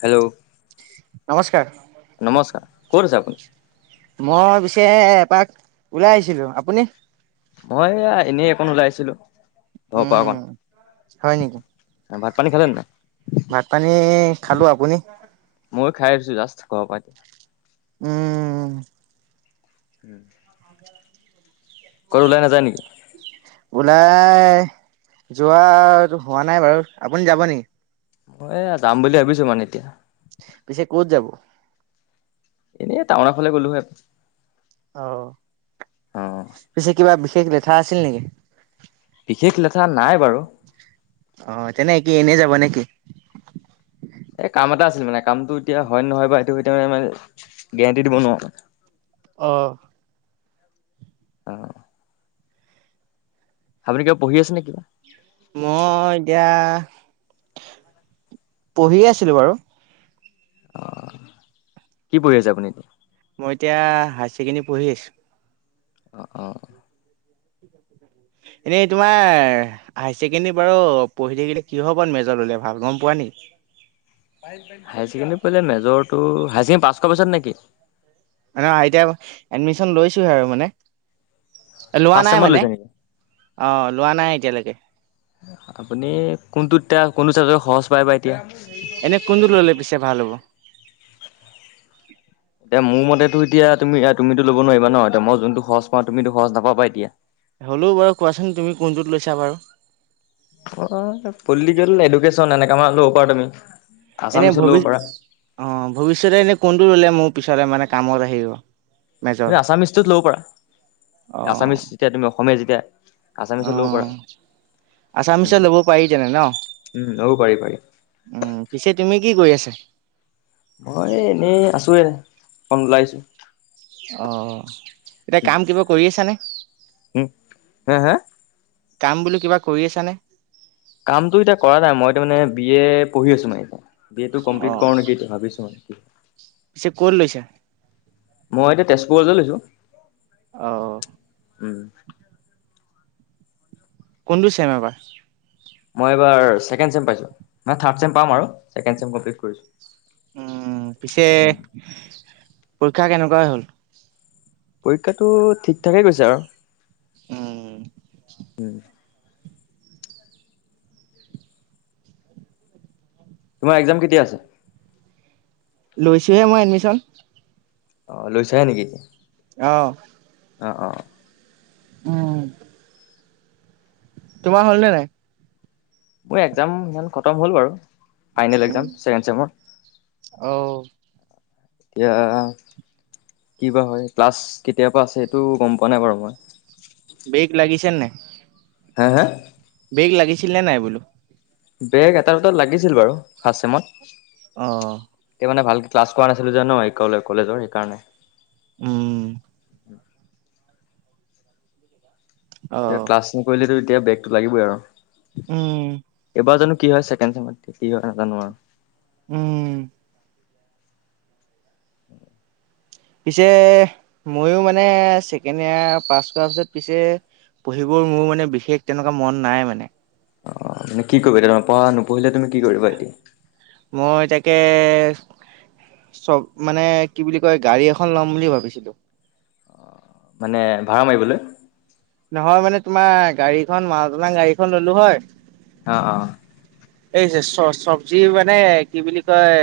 Hello নমস্কাৰ। নমস্কাৰ। ক'ত আছে আপুনি? মই পিছে এপাক ওলাই আহিছিলোঁ। আপুনি? অ', এয়া এনে অকন ওলাইছিলোঁ ঘ পা অকন উম হয় নেকি হা ভাত পানী খালে নাই? ভাত পানী খালোঁ। আপুনি? ময়ো খাই উঠিছোঁ জাষ্ট ঘ পাই। উম [unintelligible] ক'ত ওলাই নাযায় নিকি? ওলাই যোৱা হোৱা নাই বাৰু আপুনি যাব নি? মই এয়া যাম বুলি ভাবিছোঁ মানে এতিয়া পিছে ক'ত যাব? এনে টাউন ফালে গ'লোঁ হয়। অ', অ পিছে কিবা বিশেষ লেঠা আছিল নিকি? বিশেষ লেঠা নাই বাৰু। অ', তেনে কি এনেই যাব নে কি? এই কাম এটা আছিল মানে কামটো এতিয়া হয়ন নহয় বা সেইটো [unintelligible] গেৰেণ্টি দিব নোৱাও। অ'। অ'। আপুনি কিবা পঢ়ি আছে নেকি? মই এতিয়া পঢ়ি আছিলোঁ বাৰু। অ', কি পঢ়ি আছে আপুনি? মই এতিয়া হায়ছেকেণ্ডী পঢ়ি আছোঁ। অ', অ', এনেই তোমাৰ হাই ছেকেণ্ডী বাৰু পঢ়ি থাকিলে কিহ ওপৰত মেজৰ ল'লে ভাল গম পোৱা নি? হাই ছেকেণ্ডী পইলে মেজৰটো হাই ছেকেণ্ডী পাছ কআ পিছত নেকি? মানে আই টি আই এডমিচন লৈছোহে আৰু মানে। এ, লোৱা ফাৰ্ষ্ট নাই চেমত মানে লৈছে নেকি অ', লোৱা নাই এতিয়ালেকে। আপুনি কোনটোতিয়া কোনটো চাবজেক্ট সহজ পায় বা এতিয়া। এনে কোনটোত ল'লে পিছে ভাল হ'ব? এতিয়া মো মতেতো এতিয়া তুমি আ, তুমিটো ল'ব নোৱাইবা ন' এতিয়া মই যোনটো সহজ পাওঁ তুমিতো সহজ নাপাবা এতিয়া। হ'লেও বাৰু কোৱাচোন তুমি কোনটোত লৈছা বাৰু? অ', পলটিকেল, এডুকেশ্যন এনেকা মানে ল'ব পাৰা তুমি। এনে আছামিছত ল'ব ভবি পাৰা। অ', ভৱিষ্যতে ইনে কোনটো ল'লে মো পিছলে মানে কামত আহিব? মেজৰ [unintelligible] আছামিচটোত ল'ব পাৰা অ আছামিছ যেতিয়া তুমি অসমীয়া যেতিয়া অ আছামিছত ল'ব পাৰা উম আছামিছত ল'ব পাৰি তেনে ন উম ল'ব পাৰি পাৰি। উম, পিছে তুমি কি কৰি আছা? মই এনেই আছোয়ে অকন ওলাই আইছোঁ। অ', এতিয়া কাম কিবা কৰি আছানে? উম হা হা কাম বোলো কিবা কৰি আছা নে? কামতো এতিয়া কৰা নাই মই তা মানে বি এ পঢ়ি আছোঁ [unintelligible] বি এটো অ কমপ্লিট কৰোঁ নেকি এইটো ভাবিছোঁ মানে। [inaudible] পিছে ক লৈছা? মই এতিয়া তেজপুৰতে লৈছোঁ। অ'। উম। কোনটো চেম এবাৰ? মই এইবাৰ চেকেণ্ড চেম পাইছো, মানে থাৰ্ড চেম পাম আৰু চেকেণ্ড চেম কমপ্লিট কৰিছো। উম, পিছে পৰীক্ষা কেনেকুৱাই হ'ল? পৰীক্ষাটো ঠিক ঠাকে গৈছে আৰু। উম,। উম, তোমাৰ একজাম কেতিয়া আছে? লৈছোঁহে মই এডমিশ্যন। অ, লৈছাহে নেকি? অ,। অ-অ-অ। উম,। তোমাৰ হল নে নাই? মোৰ এক্জাম ইমান খতম হ'ল বাৰু ফাইনেল উম, একজাম ছেকেণ্ড চেমৰ। অ এতিয়া কি বা হয় ক্লাছ কেতিয়াৰ পৰা আছে সেইটোও গম পোৱা নাই বাৰু মই। বেগ লাগিছেন নাই? হে, হে? বেগ লাগিছিল নে নাই বোলো? বেগ এটা দুটাত লাগিছিল বাৰু ফাষ্ট চেমত। অ,। তেতিয়া মানে ভালকে ক্লাছ কৰা নাছিলো যে ন' কলে কলেজৰ সেইকাৰণে। উম,। অ এতিয়া ক্লাছ নকৰিলে এতিয়া বেগটো লাগিবই আৰু। উম এইবাৰ জানো কি হয় ছেকেণ্ড চেমত কি হয় নাজানো আৰু। উম,। পিছে ময়ো মানে ছেকেণ্ড ইয়াৰ পাছ কৰাৰ পিছত পিছে পঢ়িবৰ মোৰ মানে বিশেষ তেনেকুৱা মন নাই মানে। অ, এনে কি কৰিব এতিয়া পঢ়া নপঢ়িলে তুমি কি কৰিবা এতিয়া? মই তাকে চক মানে কি বুলি কয় গাড়ী এখন ল'ম বুলি ভাবিছিলোঁ। মানে ভাড়া মাৰিবলৈ। নহয় মানে তোমাৰ গাড়ীখন মালটনা গাড়ীখন ললো হয়। অ -অ। এই যে চ চব্জি মানে কি বুলি কয়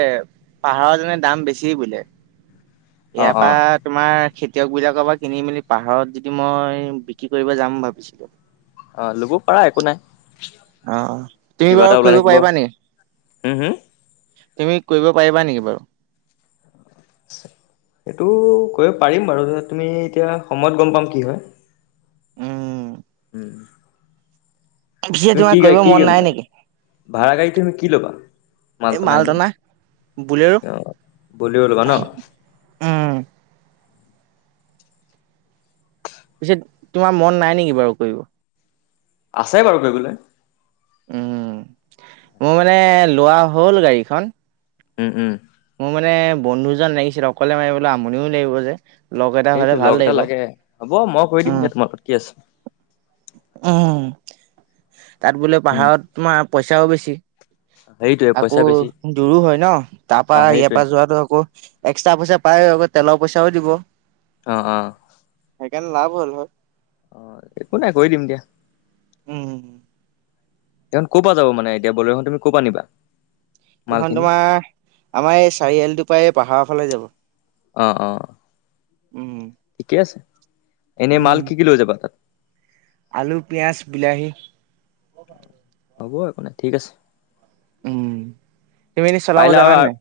পাহাৰত যেনে দাম বেছি বোলে। [unintelligible] ইয়াৰ পৰা তোমাৰ খেতিয়ক বিলাকৰ পৰা কিনি মেলি পাহাৰত যদি মই বিক্ৰী কৰিব যাম ভাবিছিলোঁ। অ লব পাৰা একো নাই। অ তুমি কিবা এটা বাৰু ওলাই কৰিব থাকিব পাৰিবা নেকি? হুম হুম তুমি কৰিব পাৰিবা নেকি বাৰু? এইটো কৰিব পাৰিম বাৰু তুমি এতিয়া সময়ত গম পাম কি হয়। উম, উম। পিছে তুমি তোমাৰ কি গা কৰিব কি মন কেম নাই নেকি? ভাড়া গাড়ী কি তুমি কি ল'বা মাল এই টনা এনেই? মালটনা বুলেৰো অ ব্ৰলেৰো লবা ন। উম পিছে তোমাৰ মন নাই নেকি বাৰু কৰিব? আছে বাৰু কৰিবলে উম মোৰ মানে লোৱা হল গাড়ীখন উম উম মোৰ মানে বন্ধুজন লাগিছিল অকলে মাৰিবলে আমনিও লাগিব যে লগ এটা হ'লে সেইটোৱে ভাল লগ এটা লাগিব। লাগে হ'ব মই গৈ দিম উম, দিয়া তোমাক কি আছে উম তাত বোলে উম পাহাৰত তোমাৰ পইচাও বেছি সেইটোৱে পইচা আকৌ বেছি দূৰো হয় ন অ তাৰপা ইয়াৰ সেইটোৱে পৰা যোৱাটো আকৌ এক্সট্ৰা পইচা পায় আকৌ তেলৰ পইচাও দিব অ অ সেইকাৰণে লাভ হ'ল হয় অ একো নাই গৈ দিম দিয়া উম উম এইখন ক'পা যাব মানে এতিয়া বলেৰোঁ খন তুমি ক'পা নিবা? এইখন মালখিনি তোমাৰ আমাৰ এই চাৰিআলিটোৰ পৰা এই পাহাৰৰ ফালে যাব অ অ উম ঠিকে আছে এনে উম মাল কি কি লৈ যাবা তাত? আলু, পিয়াজ, বিলাহী হ'ব একো নাই ঠিক আছে। উম তুমি এনে চলাব পাৰিলে আৰু জানা নাই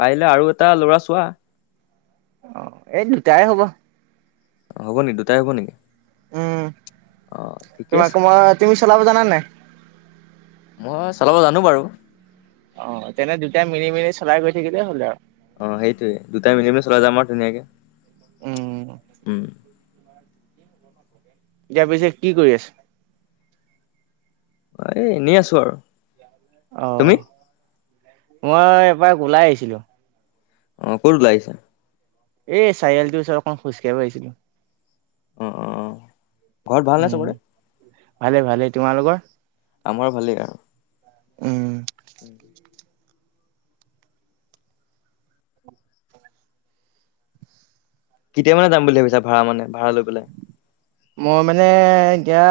পাৰিলে আৰু এটা ল'ৰা চোৱা অ এই দুটাই হ'ব অ হ'ব নি দুটাই হব নেকি উম অ', ঠিকে তোমাক আছে মই তুমি চলাব জানা নে নাই? মই চলাব জানো বাৰু অ তেনে দুটাই মিলি মিলি চলাই গৈ থাকিলে হ'ল আৰু অ সেইটোয়ে দুটাই মিলি মেলি চলাই যাম আৰু ধুনীয়াকে উম উম এতিয়া পিছে কি কৰি আছা? এ এনেই আছো আৰু অ তুমি মই এপাক ওলাই আহিছিলো অ ক'ত ওলাই আহিছা? এই চাৰিআলিটো ওচত অকণমান খোজকাঢ়িব আহিছিলো অ', অ', ঘৰত ভালনে উম চবৰে? ভালে ভালেই, তোমালোকৰ? আমাৰ ভালেই আৰু উম কেতিয়া মানে যাম বুলি ভাবিছা ভাড়া মানে ভাড়া লৈ পেলই মই মানে এতিয়া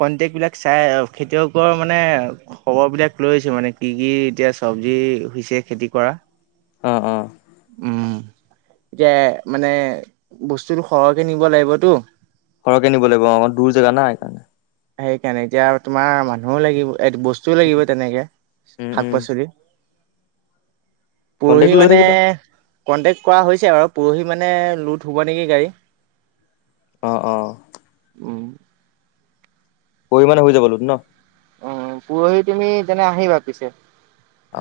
কন্টেক্ট বিলাক চাই খেতিয়কৰ মানে খবৰ বিলাক লৈছো মানে কি কি এতিয়া চব্জি হৈছে খেতি কৰা অ অ উম এতিয়া মানে বস্তুটো সৰহকে নিব লাগিবতো সৰহকে নিব লাগিব অকমাৰ দূৰ জেগা না সেইকাৰণে সেইকাৰণে এতিয়া তোমাৰ মানুহো লাগিব এই বস্ লাগিব তেনেকে উম, শাক উম, পাচলি পুৰহি কণ্টেক্টটো লৈ মানে থাকিবা কণ্টেক্ট কৰা হৈছে আৰু পৰহি মানে লোট হ'ব নেকি গাড়ী অ অ উম পৰহি মানে হৈ যাব লোট ন অ' পৰহি তুমি তেনে আহিবা পিছে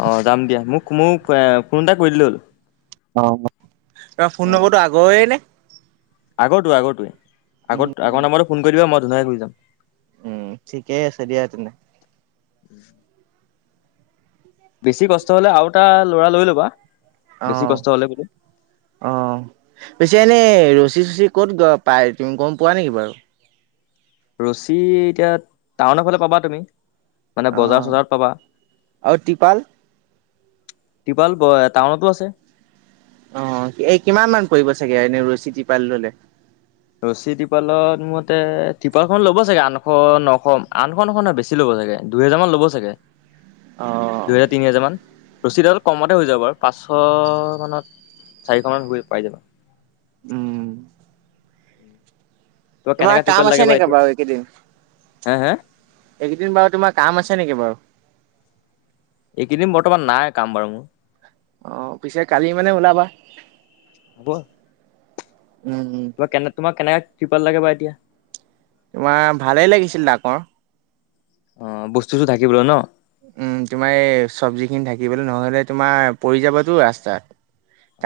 অ যাম দিয়া মোক মোক এ ফোন এটা কৰি দিলে হ'ল অ তোমাৰ ফোন নম্বৰটো আগৰে নে আগৰটোৱে আগৰটোৱে আগত নে? আগৰ নাম্বাৰতে ফোন কৰি দিবা মই ধুনীয়াকে গুচি যাম উম ঠিকেই আছে দিয়া তেনে [unintelligible] বেছি কষ্ট হলে আৰু এটা ল'ৰা লৈ ল'বা অ বেছি কষ্ট হলে বোলো অ পিছে এনেই ৰছী চচী ক'ত গ পাই তুমি গম পোৱা নেকি বাৰু ৰছী এতিয়া টাউনৰ ফালে পাবা তুমি মানে বজাৰ অ', চজাৰত পাবা আৰু টিপাল? তিপাল ব টাউনতো আছে অ এই কিমান মান পৰিব চাগে এনেই ৰচী টিপাল ললে ৰছী তিপালত মোৰ মতে তিপাল খন ল'ব চাগে আঠশ নশ আঠশ নশ নহয় বেছি বেছি ল'ব দুহেজাৰ মান ল'ব চাগে অ দুহেজাৰ তিনি হেজাৰ মান ৰছীদালত কমতে হৈ যাব বাৰু পাঁচশ মানত চাৰিশ মানত পাই যাব উম তোমাক তোমাৰ কেনেকা টিপাল কাম লাগে আছে বা নেকি এতিয়া বাৰু এইকেইদিন হা হা এইকেইদিন বাৰু তোমাৰ কাম আছে নেকি বাৰু এইকেইদিন বৰ্তমান নাই কাম বাৰু মোৰ অ পিছে কালি মানে ওলাবা হ'ব উম উম তোমাক কেনে তোমাক কেনেকা টিপাল লাগে বা এতিয়া তোমাৰ ভালেই লাগিছিল ডাঙৰ অ বস্তু চস্ত ঢাকিবলৈ ন উম তোমাৰ এই চব্জি খিনি ঢাকিবলৈ নহলে তোমাৰ পৰি যাবটো ৰাস্তাত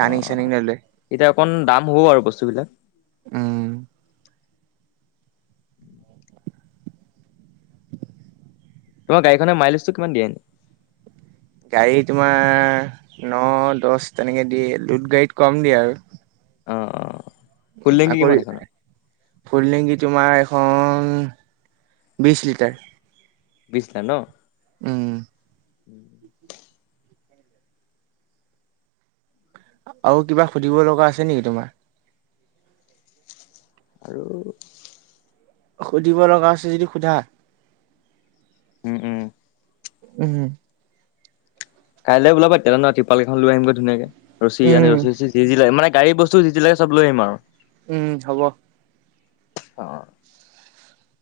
অ চাৰ্ণিং ললে এতিয়া অকণ দাম হ'ব বাৰু বস্তুবিলাক উম তোমাৰ গাড়ীখনে মাইনাছটো কিমান দিয়ে গাড়ী তোমাৰ ন দহ তেনেকে দিয়ে লোট গাড়ীত কম দিয়ে আৰু অ অ ফুল টেংকি কিমান এইখনৰ [unintelligible] ফুল টেংকি তোমাৰ এখন বিছ লিটাৰ বিছ লিটাৰ ন উম [unintelligible] আৰু কিবা সুধিব লগা আছে নেকি তোমাৰ আৰু সুধিব লগা আছে যদি সোধা উম উম উম কাইলৈ ওলাবা তেয়াহলে ট্ৰিপাল কেইখন লৈ আহিম গৈ ধুনীয়াকে ৰছী আনি উম ৰছী চচি যি যি লাগে মানে গাড়ী বস্তু বস্তু যি যি লাগে চব লৈ আহিম আৰু উম, হ'ব। অ',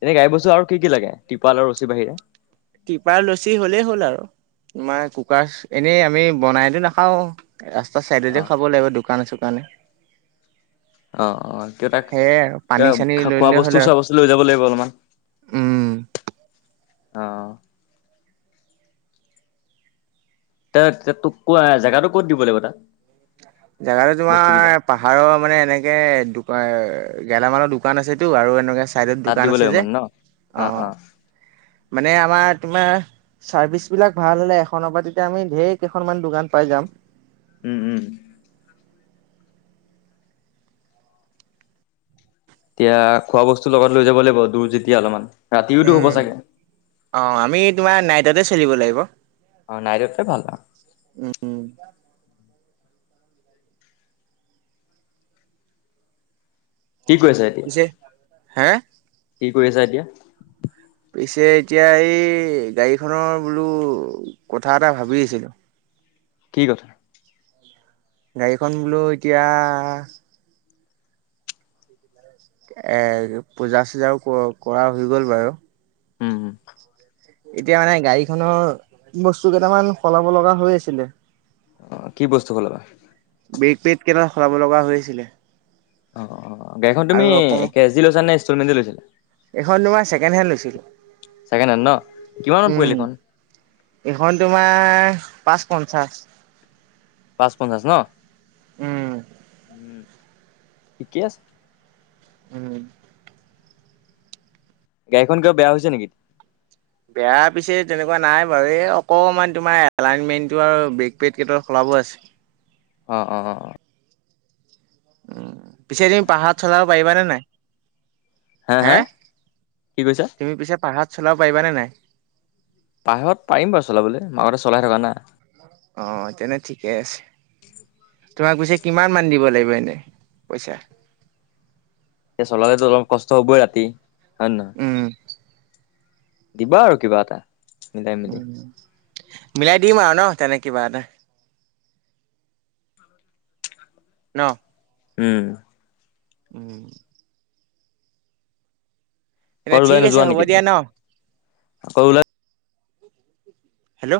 এনে গাড়ীৰ বস্তু আৰু কি কি লাগে, ট্ৰিপাল আৰু ৰচীৰ বাহিৰে? ট্ৰিপাল ৰচি হ'লেই হ'ল আৰু, তোমাৰ কুকাৰ, এনেই আমি বনাইতো নাখাও। ৰাস্তা অ চাইডতে খাব লাগিব, দোকানে-চোকানে। অ', অ', কিয় তাক, আৰু পানী চানী কা লৈ খোৱা ললে হ'ল আৰু বস্তু-চোৱা বস্তু লৈ যাব লাগিব অলপমান। উম। অ'। তে তে তোক কোৱা, জেগাটো ক'ত দিব লাগিব তাক। জেগাটো তোমাৰ পাহাৰৰ মানে, এনেকে দোকান, গেলামালৰ দোকান আছেটো, আৰু এনেকুৱা চাইডত তাত দিব দোকান লাগিব যে, মানে ন অ', মানে আমাৰ তোমাৰ চাৰ্ভিচ বিলাক ভাল হ'লে, এখনৰ পৰা তেতিয়া আমি, ঢেৰ কেইখনমান দোকান পাই যাম। উম, উম। এতিয়া, খোৱা বস্তু লগত লৈ যাব লাগিব, দূৰ যেতিয়া অলপমান, ৰাতিওটো হ'ব উম। চাগে। অ', আমি তোমাৰ, নাইটতে চলিব লাগিব। অ', নাইটটে ভাল আৰু। উম কি কৰি আছা এ যে, হে। কি কৰি আছা এতিয়া? পিছে এতিয়া এই, গাড়ীখনৰ বোলো কথা এটা ভাবি আছিলোঁ। কি কথা? গাড়ীখন বোলো এতিয়া এ পূজা-চুজাও কৰা হৈ গল বাৰু। উম উম এতিয়া মানে, গাড়ীখনৰ বস্তু কেইটামান, সলাব লগা হৈ আছিলে। অ', কি বস্তু সলাবা? ব্ৰেক পেট কেইটা, সলাব লগা হৈ আছিলে। গাড়ীখন আৰু তুমি অকমান কেচ দি লৈছা নে, ইনষ্টলমেট দি লৈছিলা? এইখন তোমাৰ, ছেকেণ্ড হেণ্ড লৈছিলো। ছেকেণ্ড হেণ্ড ন, কিমানত পৰিলে উম, এইখন? এইখন তোমাৰ, পাঁচ পঞ্চাশ। পাঁচ পঞ্চাছ ন, উম, ঠিকে আছে। উম। গাড়ীখন কিবা বেয়া হৈছে নেকি? বেয়া পিছে তেনেকুৱা নাই বাৰু, এই অকমান তোমাৰ এলাইনমেণ্টটো আৰু ব্ৰেক পেট কেইপাত সলাব আছে। অ', অ', অ'। পিছে তুমি, পাহাৰত চলাব পাৰিবা নে নাই? হা হে, হা কি কৈছা তুমি পিছে পাহাৰত চলাব পাৰিবা নে নাই? পাহাৰত পাৰিম বাৰু চলাবলে, আগতে চলাই থকা না। অ', তেনে ঠিকে আছে। তোমাক পিছে, কিমান মান দিব লাগিব এনে, পাইছা। তে চলালেটো অলপ কষ্ট হ'বয় ৰাতি, হয় নে নহয়। উম। দিবা আৰু কিবা এটা। মিলাই মেলি মিলাই দিম আৰু ন, তেনে কিবা এটা। ন। উম। [inaudible] এ ক'ত ওলাই ঠিক আছে, নোযোৱা হ'ব নেকি দিয়া তুমি? ন, ক'ত ওলাই হেল্ল।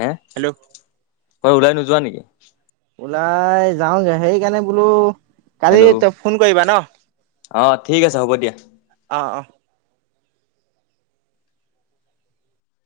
হা? হেল্ল। হয়, ওলাই নোযোৱা নেকি? ওলাই যাওঁগে, সেইকাৰণে বোলো কালি হেল্ল' তই ফোন কৰিবা ন? অ ঠিক আছে হ'ব দিয়া। অহ, অহ।